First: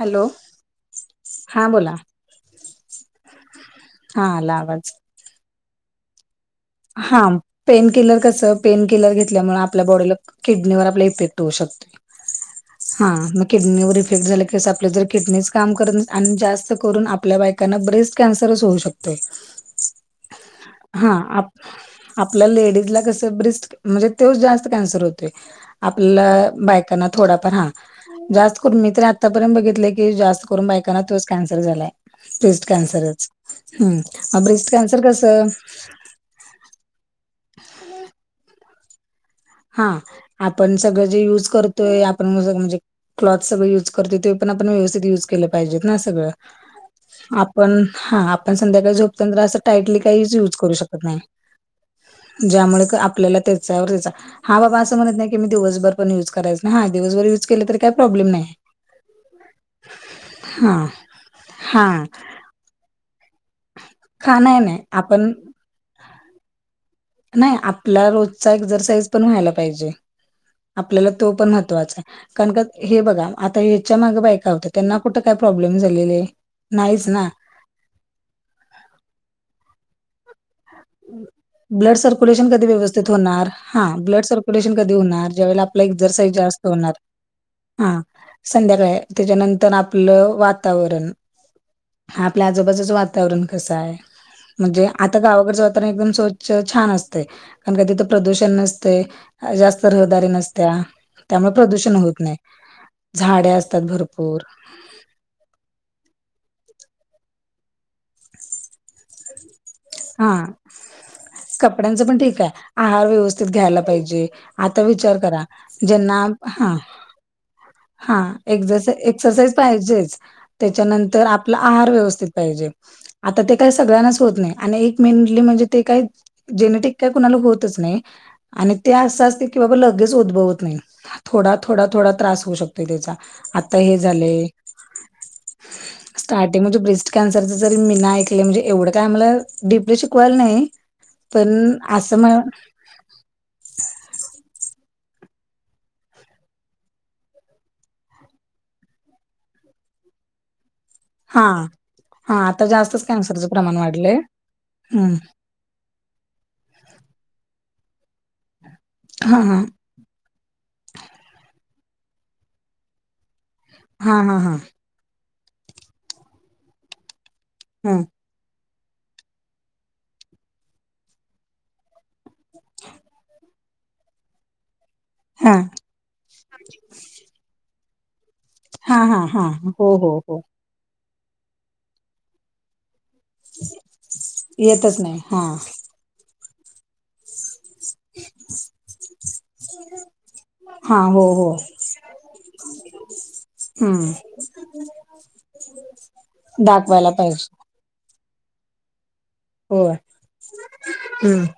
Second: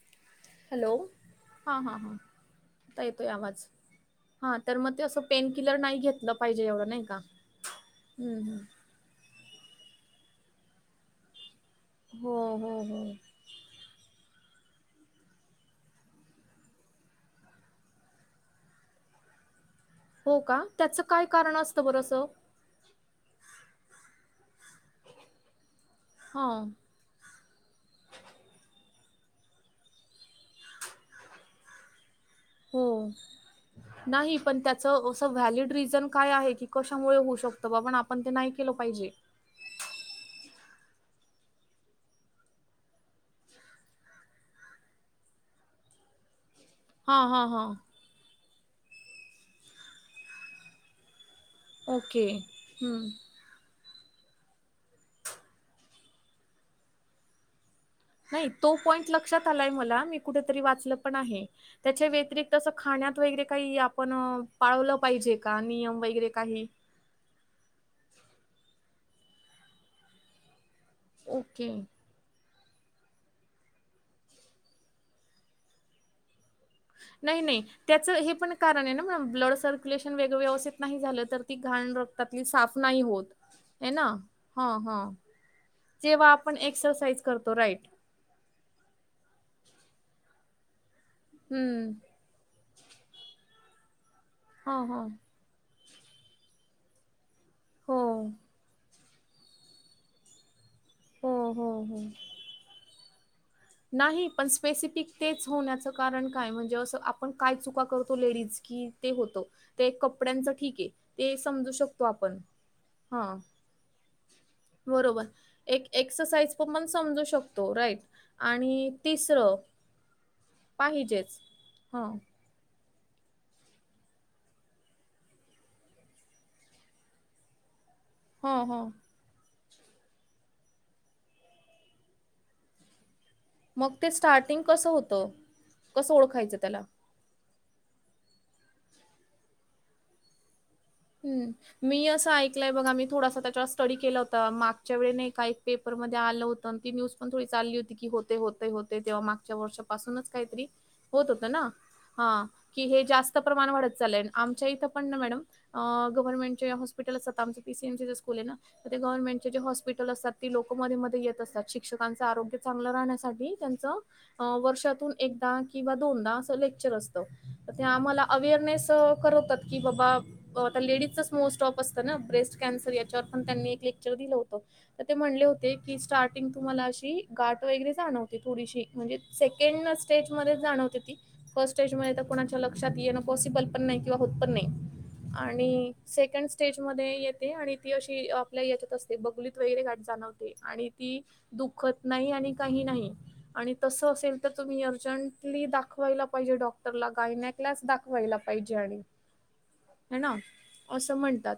Hello hello, हा हां बोला हां हां. आता येतोय आवाज. हा आला हां तर आवाज मग, ते असं पेन किलर नाही घेतलं पाहिजे या हां पेन किलर कस पेन केिलर घेतल्यामुळ, आपल्या बॉडीला किडनीवर आपल्या इफेक्ट होऊ शकते. हं हं हं. किडनीवर इफेक्ट झाला की, कस आपलं जर किडनीच काम करत न आणि जास्त करून आपल्या बायक कांना ब्रेस्ट कॅन्सरच होऊ शकतोय. हो का? त्याचं काय कारण असतं बरं असं? आता लेडीज ला कसं ब्रेस्ट म्हणजे तोच जास्त कॅन्सर होतोय. हा आपल्या बायका ना थोडा फार हां. जास्त करून मी तरी आत्तापर्यंत बघितले की, जास्त करून बायकांना तोच कॅन्सर झालाय. ब्रेस्ट होय. कॅन्सरच नाही हम्म पण ब्रेस्ट त्याच कॅन्सर अस कसं व्हॅलीड रिजन काय आहे की, कशामुळे होऊ शकतं बाबा अन् आपण ते नाही केलं पाहिजे. हां आपण सगळं जे युज करतोय. आपण म्हणजे क्लॉथ सगळं युज करतोय, ते पण आपण व्यवस्थित युज केलं पाहिजेत ना सगळं. हा हा हा आपण हां आपण संध्याकाळी झोपताना तर असं टाईटली काहीच युज करू शकत नाही. ओके ज्यामुळे हम्म. आपल्याला ते हां बाबा अस म्हणत नाही की, मी दिवसभर पण यूज करायच नाही. हां दिवसभर यूज केलं तरी काही प्रॉब्लेम नाही, तो पॉईंट लक्षात आलाय मला. मी कुठेतरी हा वाचलं पण आहे. हा त्याच्या व्यतिरिक्त तसं खाण्यात वगैरे काही आपण हा नाही नाही पाळलं आपण पाहिजे का? नियम वगैरे काही नाही, आपला रोजचा एक्सरसाइज पण व्हायला पाहिजे. आपल्याला तो पण ओके महत्त्वाचाय. कारण का हे बघा, आता ह्याच्या मागं बायका होत्या. त्यांना कुठं काय प्रॉब्लेम झालेले? नाहीच ना नाही नाही. त्याचं हे पण कारण आहे ना मॅम, ब्लड सर्क्युलेशन वेग व्यवस्थित नाही झालं तर ती घाण ब्लड रक्तातली सर्क्युलेशन कधी साफ नाही व्यवस्थित होत. होणार हा हे ना? ब्लड सर्क्युलेशन हां कधी हां होणार ज्यावेळेला आपला जेव्हा एक्झरसाईज आपण जास्त होणार एक्सरसाइज करतो राईट हा संध्याकाळी आहे. त्याच्यानंतर आपलं वातावरण हम्म हां आपल्या आजूबाजूचं वातावरण कसं आहे? हा म्हणजे हा आता गावाकडचं वाता वरण एकदम स्वच्छ, छान असतंय. कारण का हो तिथं प्रदूषण नसतंय जास्त रहदारी नसत्या, हो त्यामुळे हो प्रदूषण हो होत नाही. झाडे अस नाही पण स्पेसिफिक तेच होण्याचं कारण काय? म्हणजे असं आपण काय चुका करतो लेडीज, की ते होतं ते हा कपड्यांचं ठीक आहे. ते समजू शकतो कपड्यांचं पण आपण. ठीक आहे आहार हां व्यवस्थित घ्यायला पाहिजे आता विचार बरोबर. करा एक ज्यांना एक्सरसाइज पण मग समजू शकतो. राईट आणि एक्सरसाइ, एक्सरसाईज तिसरं पाहिजेच. त्याच्यानंतर पाहिजेच. आपला आहार हां. व्यवस्थित पाहिजे आता ते काही सगळ्यांनाच होत नाही आणि एक मेनली म्हणजे ते काय जेनेटिक काय कुणाला होतच नाही हां, आणि हां. ते असं असते की बाबा लगेच उद्भवत नाही. थोडा, थोडा, थोडा त्रास होऊ शकतो तोय त्याचा. आता मग हे ते झालंय, स्टार्टिंग कसं होतं? कसं ओळखायचं स्टार्टिंग त्याला? मध्ये ब्रेस्ट कॅन्सरचं जरी मी नाय ऐकलं, म्हणजे एवढं काय आम्हाला डीपली शिकवायला नाही पण हम्म. मी असं म ऐकलंय बघा, मी थोडासा त्याच्या स्टडी केला होता. मागच्या वेळी नाही का, एक पेपरमध्ये आलं होतं आणि ती न्यूज पण थोडी चालली होती की होते, होते, होत तेव्हा मागच्या वर्षापासूनच काहीतरी होत हा होतं ना? हा हां. आता की जास्तच हे जास्त कॅन्सरचं प्रमाण वाढत वाढलंय. चाललंय. आमच्या इथे पण हं. ना मॅडम अ गवर्नमेंट चे हॉस्पिटल असतात, आमचे पी. सी. एम. सी. चे स्कूल आहे ना, तर ते हा गवर्नमेंट चे जे हा. हॉस्प पिटल असतात. ती लोक मध्ये मध्ये येत असतात. शिक्षकांचं आरोग्य चांगलं राहण्यासाठी त्यांचं, हा हा हा. अं वर्षातून एकदा किंवा दोनदा असं लेक्चर असतं. तर ते हं. आम्हाला अवेअरनेस करवतात की बाबा आता लेडीजचंच मोस्ट ऑफ असतं ना, ब्रेस्ट कॅन्सर याच्यावर पण त्यांनी एक लेक्चर दिलं होतं. तर ते म्हणले हा. होते की स्टार्टिंग तुम्हाला अशी, गाठ वगैरे जाणवते. थोडीशी. हा म्हणजे हा हा. सेकंड हो हो स्टेज हो. मधेच जाणवते ती. फर्स्ट स्टेज मध्ये आता कोणाच्या लक्षात येन पॉसिबल पण नाही किंवा होत पण नाही. येतच हा. आणि सेकंड स्टेज मध्ये येते आणि ती अशी आपल्या याच्यात असते, बगलीत वगैरे गाठ जाणवते, आणि हा हो ती हो. दुखत नाही आणि काही नाही. आणि तसं हं असेल तर तुम्ही अर्जंटली दाखवायला पाहिजे डॉक्टरला. दाखवायला पाहिजे. गायनॅक लाच दाखवायला पाहिजे आणि होय. ह ना? असं हं. म्हणतात.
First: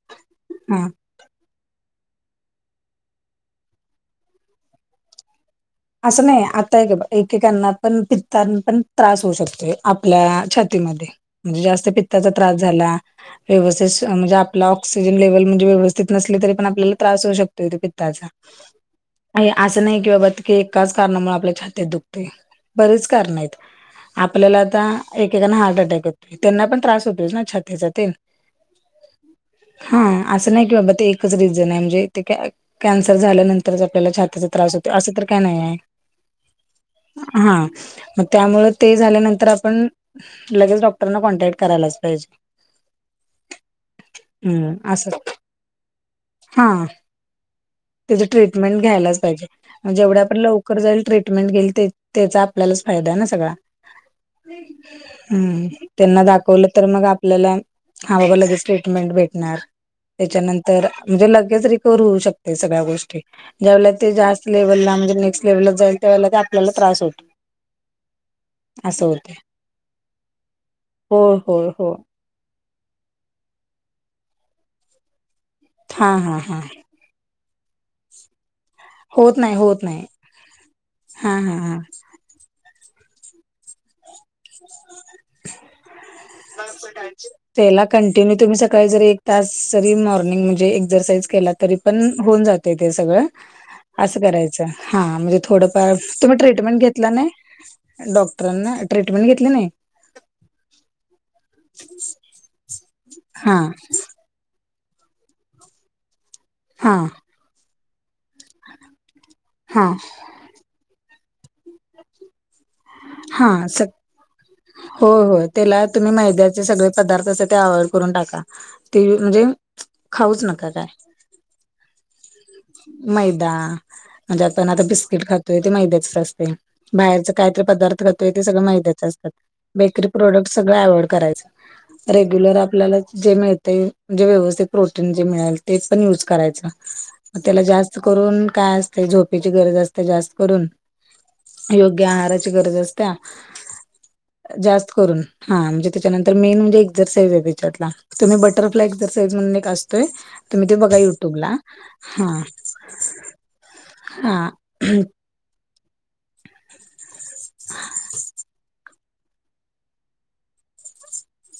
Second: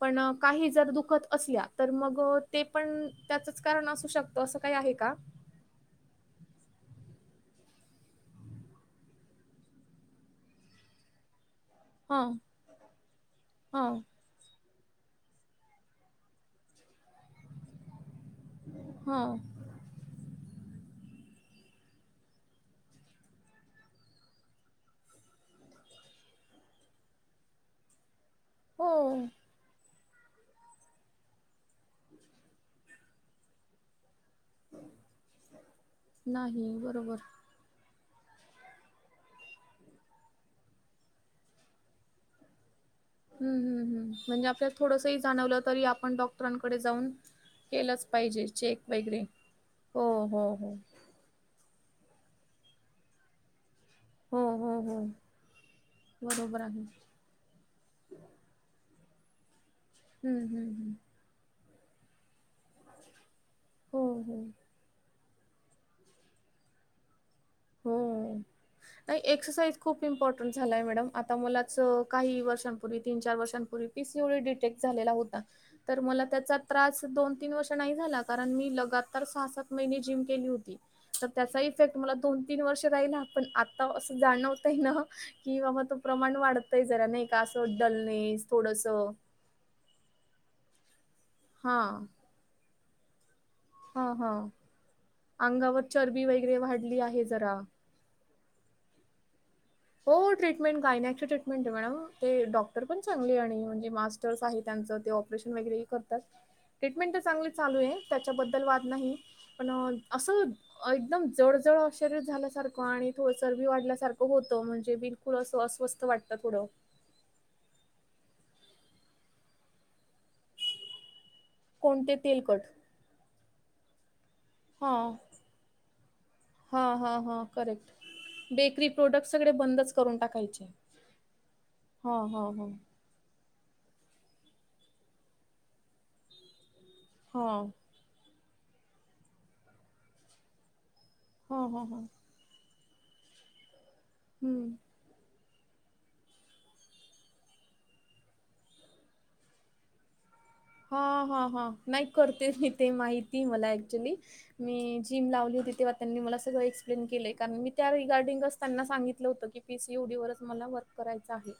पण काही हा. जर दुखत असल्या तर मग, ते पण त्याचंच कारण असू शकतं असं काही आहे का? असं नाही. आता हे बघ, एकेकांना पण पित्तानं पण त्रास होऊ शकतोय आपल्या छातीमध्ये. म्हणजे जास्त पित्ताचा हां, त्रास झाला, व्यवस्थित हां, सं म्हणजे आ आपला ऑक्सिजन लेवल म्हणजे व्यवस्थित नसली तरी पण आपल्याला त्रास होऊ शकतो तो पित्ताचा. हां. आणि असं नाही कि बाबा की एकाच कारणामुळे आपल्या छातीत दुखते. बरीेच कारण आहेत. आपल्याला आता, एकेकांना हार्ट अटॅक होतो. त्यांना पण त्रास होतोस ना छातीचा ते हो. हा. असं नाही की बाबा ते एकच रिझन आहे. म्हणजे ते काय कॅन्सर झाल्यानंतर आपल्याला छातीचा त्रास होतो असं तर काय नाहीयेय नाही बरोबर. हां म त्यामुळे ते झाल्यानंतर आपण लगेच डॉक्टरांना कॉन्टॅक्ट करायलाच पाहिजे. हुं हुं हुं म्हणजे हम्म आपल्याला असं थोडसही जाणवलं तरी आपण डॉक्टरांकडे जाऊन केलंच तीज पाहिजे ट्रीटमेंट चेक घ्यायलाच वगैरे. पाहिजे हो, जेवढ्या आपण हो, हो. लवकर जाईल ट्रीटमेंट घेईल त्य त्याचा आपल्यालाच फायदा आहे ना सगळा. हो, हो, हो. हुं त्यांना बरोबर दाखवलं आहे. तर मग आ पल्याला हा बाबा लागेच ट्रीटमेंट भेटणार हं, हं, त्याच्यानंतर हं. म्हणजे लगेच रिकवर होऊ शकते सगळ्या गोष्टी ज्या हो, ते हो. जास्त लेव्हलला नेक्ट लेव्हल जाईल त्यावेळी आपला त्रास होत हुं आणि एक्सरसाईज खूप इम्पॉर्टंट झालाय मॅडम आता होय होय मलाच हो अं काही वर्षांनपूर्वी तीन, चार वर्षांपूर्वी P C O D detect झालेला होता. तर हा मला हा त्याचा हा त्रास दोन तीन वर्ष नाही झाला कारण मी ल लग्नात होत सहा, नाही सात होत महीने नाही जिम केली होती तर हा हा त्याचा इफेक्ट हा मला दोन तीन वर्ष राहिला, पण आता असं जाणवत आहे ना की बाबा तो प्रमाण वाढतंय जरा नाही का असं डलनेस थोडस त्यास जरी मॉर्निंग म्हणजे एक्जरसाईज केला तरी हा पण होऊन जाते ते सगळं हा अस हा कराच हां म्हणजे अंगावर थोडफार चरबी तुम्ही वगैरे ट्रीटमेंट वाढली घेतला आहे नाय? जरा डॉक्टरांना, ट्रीटमेंट घेतली नायी? हों ट्रीटमेंट गायनॅकची ट्रीटमेंट आहे मला ते डॉक्टर पण चांगले हा आणि म्हणजे मास् [unintelligible] ते ऑपरेशन वगैरे ही करातात हा ट्रिटमेंट तर चागंली चालूयं त्याच्याबद्दल वाद नाही पण हा असं एकदम जडजड अक्ष‌रे झाल्यासारखं आणि थोडसर चरबी वाढल्यासारखं हो हों हों त्याला तुम्ही थोडं मैद्याचे सग ते पदार्थ सध्या अवाॅईड करून टाका ते म्हणजे खाऊच नका काय. कोणते तेलकट? मैदा म्हणजे आता ना हा बिस्किट खातोय ते मैद्याच असतेय हा हा बाहेरच हा काहीतरी पदार्थ करेक्ट ते सगळं बेकरी मैद्याच प्रोडक्ट असतात सगळे बंदच बेकरी करून प्रोडक्ट टाकायचे. सगळं अवॉइड करायचं. हा हा रेग्युलर हा आपल्याला जे मिळतंय जे व्यवस्थित प्रोटीन जे मिळल तेच पण युज करायच हा तेला जा च करून काय असतय झोपेची गरज असतय जास्त करून हा हा हा योग्य आहाराची गरज असत्या हम्म जा स्त करून हां म्हणजे त्याच्यानंतर मेन म्हणजे एक्जरसाईजयं तेजाला तुम्ही बटरफ्लाय एक्जरसाईजयं म्हणून एक असतोय तुम्ही ते बघा हा हा युट्यूबला हा नाही हा करते मी ते माहितीये मला ऍक्च्युली हा मी जिम लावली होती तेव्हा त्यांनी मला सगळं एक्सप्लेन केलेय कारण मी त्यावेळी गार्डिंग असताना त्यांना सांगितलं होतं की पी सी ओ डी वरच मला वर्क करायचं आहे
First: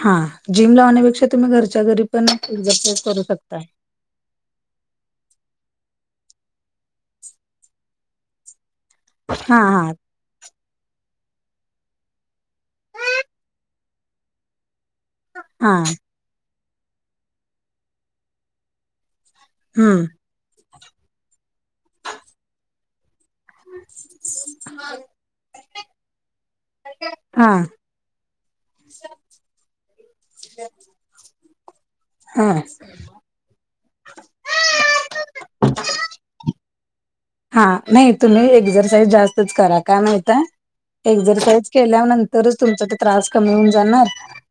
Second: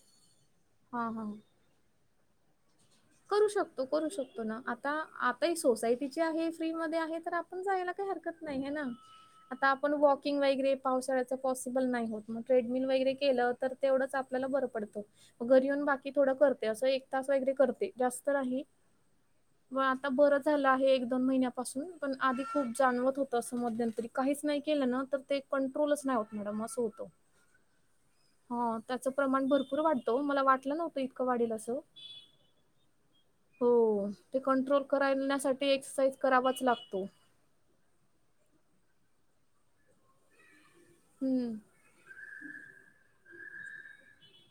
हां जिम हा हा लावण्यापेक्षा तुम्ही घरच्या घरी पण एक एक्जरसाईज करू शकतो, करू शकतो ना आता आता हे सोसायटीची आहे फ्री मध्ये आहे तर आपण जायला हरकत नाही आहे नां हा आता आपण हा वाॅक किंग वगैरे पावसाळ्यांच पॉसिबल नाही होत मग ट्रेडमिल वगैरे केलं तर तेवढंच आपल्याला बरं पडत घरी हा येऊन बाकी थोडं करते असं एक तास वगैरे करते जास्त नाही मग हम्म आता बरं झालं आहे एक दोन महिन्यापासून पण आधी खूप जाणवत हो तसं मध्यंतरी काहीच नाही केलं ना तर ते कंट्रोलच नाही होत मॅडम अस होत हा हां त्याच प्रमाण भरपूर वाढत ओ मला वाटलं नव्ह ते इतकं वाढेल असं हां हो ते कंट्रोल करायण्यासाठी एक्ससाइज करावाच लागतो. हा नाही तुम्ही एक्सरसाईज जास्तच करा का माहित आहे, हम्म एक्सरसाइज केल्यानंतरच तुमचा तो त्रास कमी होऊन जाणार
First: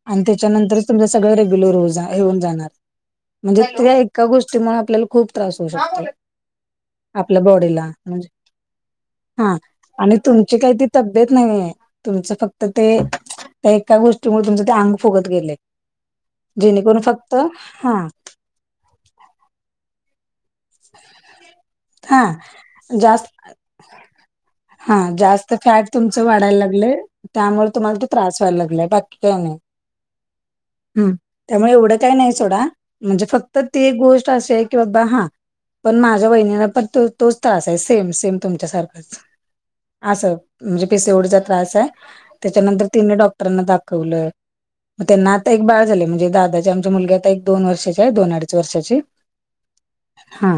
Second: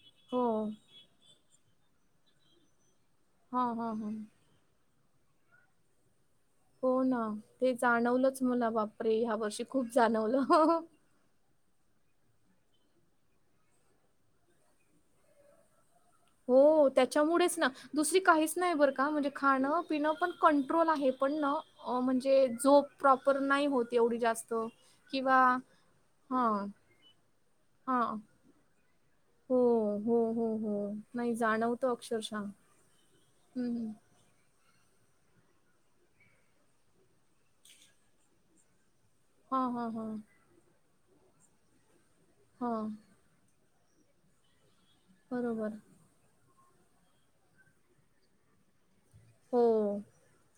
आणि हो त्याच्यानंतर तुमचं सगळं रेग्युलर येऊन होऊन जाणार म्हणजे हा हा ते हा एका गोष्टी त्यामुळे आपल्याला खूप त्रास होऊ शकतो हो ना आपल्या ते बॉडीला म्हणजे जाणवलंच मला बापरे ह्या वर्षी खूप जाणवलं हं हं देत नाहीये तुमचं फक्त ते त्या एका गोष्टीमुळे तुमच ते अंग फुगत गेलय हो जेणेकरून फक्त त्याच्यामुळेच ना हा दुसरी काहीच नाही बरं का म्हणजे खाणं पिनं पण कंट्रोल आहे पण ना हा म्हणजे झोप जास्त प्रॉपर नाही होत एवढी जास्त हा किंवा जास्त फॅट तुमच वाढायला हां लागलय, त्यामुळे तुम्हाला तो हां त्रास व्हायला लागलाय बा [unintelligible] हो हो हो हो हम्म नाही त्यामुळे जाणवतं एवढं काय नाही अक्षरशः हम्म सोडा म्हणजे फक्त ते हम्म. एक गोष्ट त्रास आहे किंवा बा हा पण माझ्या वहिणीला पण तो तोच त्रास आहे सेम सेम तुमच्यासारखंच हां हां हां आसं म्हणजे पी सी ओडीचा त्रास आहे, त्याच्यानंतर हां तिन डॉक्टरांना दाखवलं मग त्यांना आता एक बरोबर बाळ झालय म्हणजे दादाची आमची मुलगी आता एक दोन वर्षाची आहे दोन अडीच वर्षाची हो... हा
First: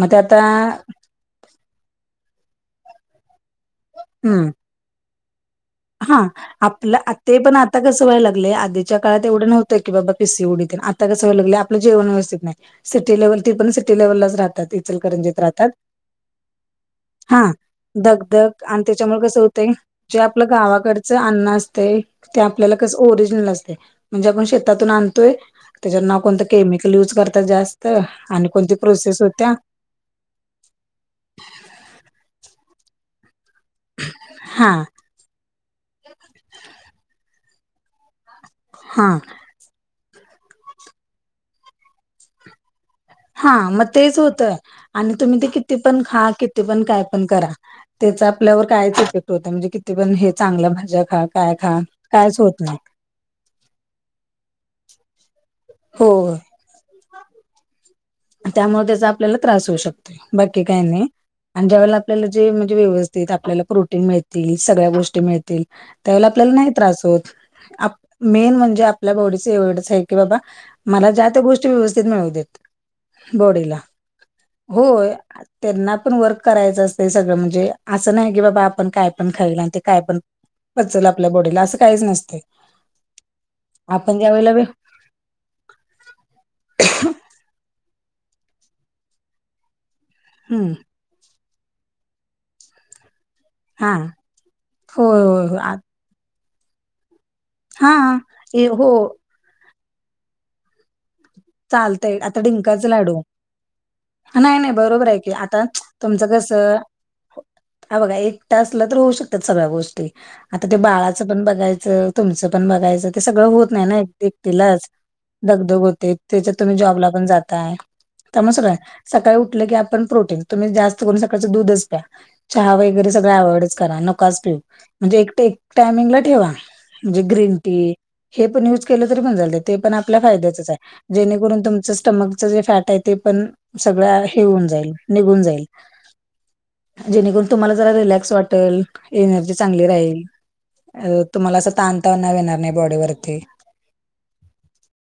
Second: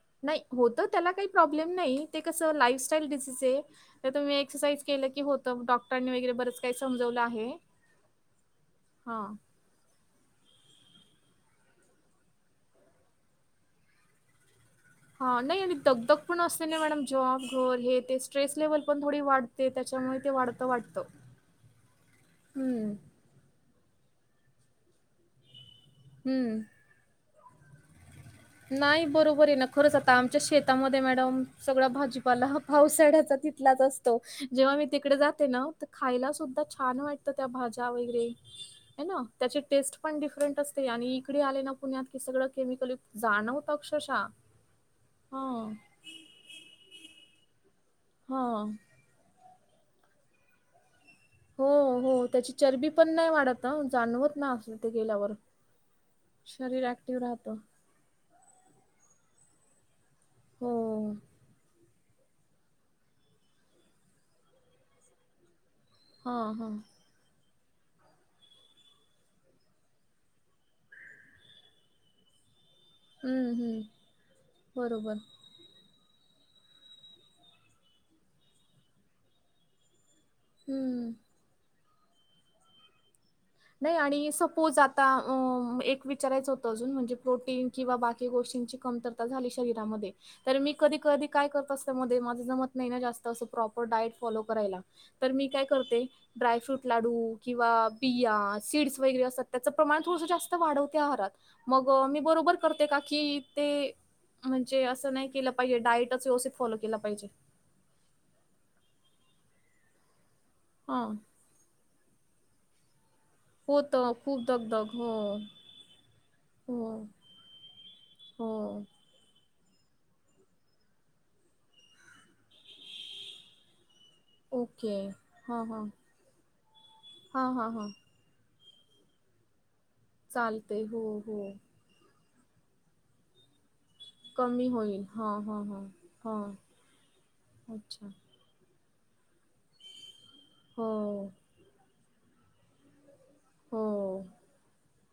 मग ते आता नाही होतं त्याला काही प्रॉब्लेम नाही ते कसं लाईफ स्टाईल डिसीज आहे आता मी हम्म एक्ससाईइज केलं की होतं डॉ हा आपलं ते पण आता कसं व्हायला लागलेय आधीच्या काळात हां एवढं नव्हतं ते की बाबा पीसीओडी तेन आता कंस व्हाय लागलय आपलं जेवण व्यवस्थित नाय सिटी लेव्हल ती पण सिटी लेव्हललाच राहतात. इचलकरंजीत हा नाही राहतात आणि दगदग पण असते नाही मॅडम जॉब, हा घर हे ते स्ट्रेस दगदग लेव्हल आणि पण थोडी त्याच्यामुळे कसं वाढ ते होतंय जे त्याच्यामुळे ते आपलं वाढत गावाकडचं अन्न असतय ते आपल्याला हम्म, कसं ओरिजनल असतय म्हणजे आपण शेतातून आन ते त्याच्यावर ना कोणतं हम्म. केमिकल यूज करतात जास्त आणि कोणती नाही प्रोसेस बरोबर होत्या आहे ना खरंच आता आमच्या शेतामध्ये मॅडम सगळा भाजीपाला हा पावसाळ्याचा तिथ तिथंलाच असतो हा जेव्हा मी तिकडे जाते ना तर खायला सुद्धा छान वाटतं त्या भाज्या वगैरे हाय हा ना त्याची टेस्ट पण डिफरंट असते आणि इकडे आले ना पुण्यात कि सगळं केमिकल यु हा मग तेच होत आणि तुम्ही ते हां, किती पण हा किती पण काय पण करा त्याच आपल्यावर हां. काहीच ई हो म्हणजे किती पण हे चांगल्या भाज्या खा काय हो खा हो कायच त्याची होत चरबी पण नाही वाढत जाणवत ना अस ते गेल्यावर होय शरीर ऍक्टिव राहतं. त्यामुळे त्याचा आपल्याला त्रास होऊ शकतोय, बाकी हो. काही नाही आणि ज्या वळेला आपल्याला जे म्हणजे व्यवस्थित आपल्याला प्रोटीन मिळतील, सगळ्या गोष्टी मिळतील. त्यावेळी आपल्याला हां, नाही हां. त्रास होत आप मेन म्हणजे आपल्या बॉडी एवढंच हाय की की बाबा मला ज्या त्या गोष्टी व्यवस्थित मिळवू देत. हं, बॉडीला हं. होय. बरोबर. त्यांना पण वर्क करायचं असत सगळं म्हणजे असं नाही की बाबा आपण काय पण खाईल आणि ते काय पण पचल हं. आपल्या बॉडीला असं काहीच नसते. नाही आपण आणि ज्या वेळेला सपोज आ ता एक विचारायचं होतं अजून म्हणजे प्रोटीन किंवा बाकी गोष्टींची कमतरता झाली शरीरामध्ये तर मी हम्म कधी कधी काय करत असत मध्ये माझं जमत नाही ना जास्त असं प्रॉपर हा डायट फॉलो करायला होय तर मी होय हो काय करते ड्रायफ्रूट लाडू किंवा हा बी हो सीड्स वगैरे असतात त्याचं प्रमाण थोडसं जास्त वाढवते आहारात. मग चालतय मी आता बरोबर डिंकाच करते का कि लाडू ते नाही नाही म्हणजे बरोबर असं आहे नाही की केलं आता पाहिजे डायटच तुमचं व्यवस्थित फॉलो कसं केला पाहिजे. हा बघा एकटं असला तर होऊ शकतात सगळ्या गोष्टी आता ते हा बाळाचं पण बघायचं तुमचं पण बघायचं ते सगळं होत नाही ना एक खूप एकटीलाच दगदग हो दगदग होते. त्याच्यात तुम्ही हो जॉबला पण जाताय हो त्यानुसार हाय सकाळी उठलं की आपण प्रोटीन तुम्ही जास्त करून सकाळचं दूधचं प्या चहा वगैरे सगळं अव्हॉइडचं करा नकाच पिऊ ओके म्हणजे एकट एक हा हा टायमिंग ला ठेवा. म्हणजे हा ग्रीन हा हा टी हे पण यूज केलं तरी पण चालतंय ते पण आपल्या फायद्याचंच चालते हो आहे हो जेणेकरून तुमच स्टमकचं जे फॅट हाय ते पण सगळं हे हुन कमी जाईल होईल हा निघून हा जाईल. हा हा जेणेकरून तुम्हाला जरा अच्छा रिलॅक्स वाटल एनर्जी चांगली राहील हो अ तुम्हाला असं ताण तनाव येणार नाही बॉडीवरती. हो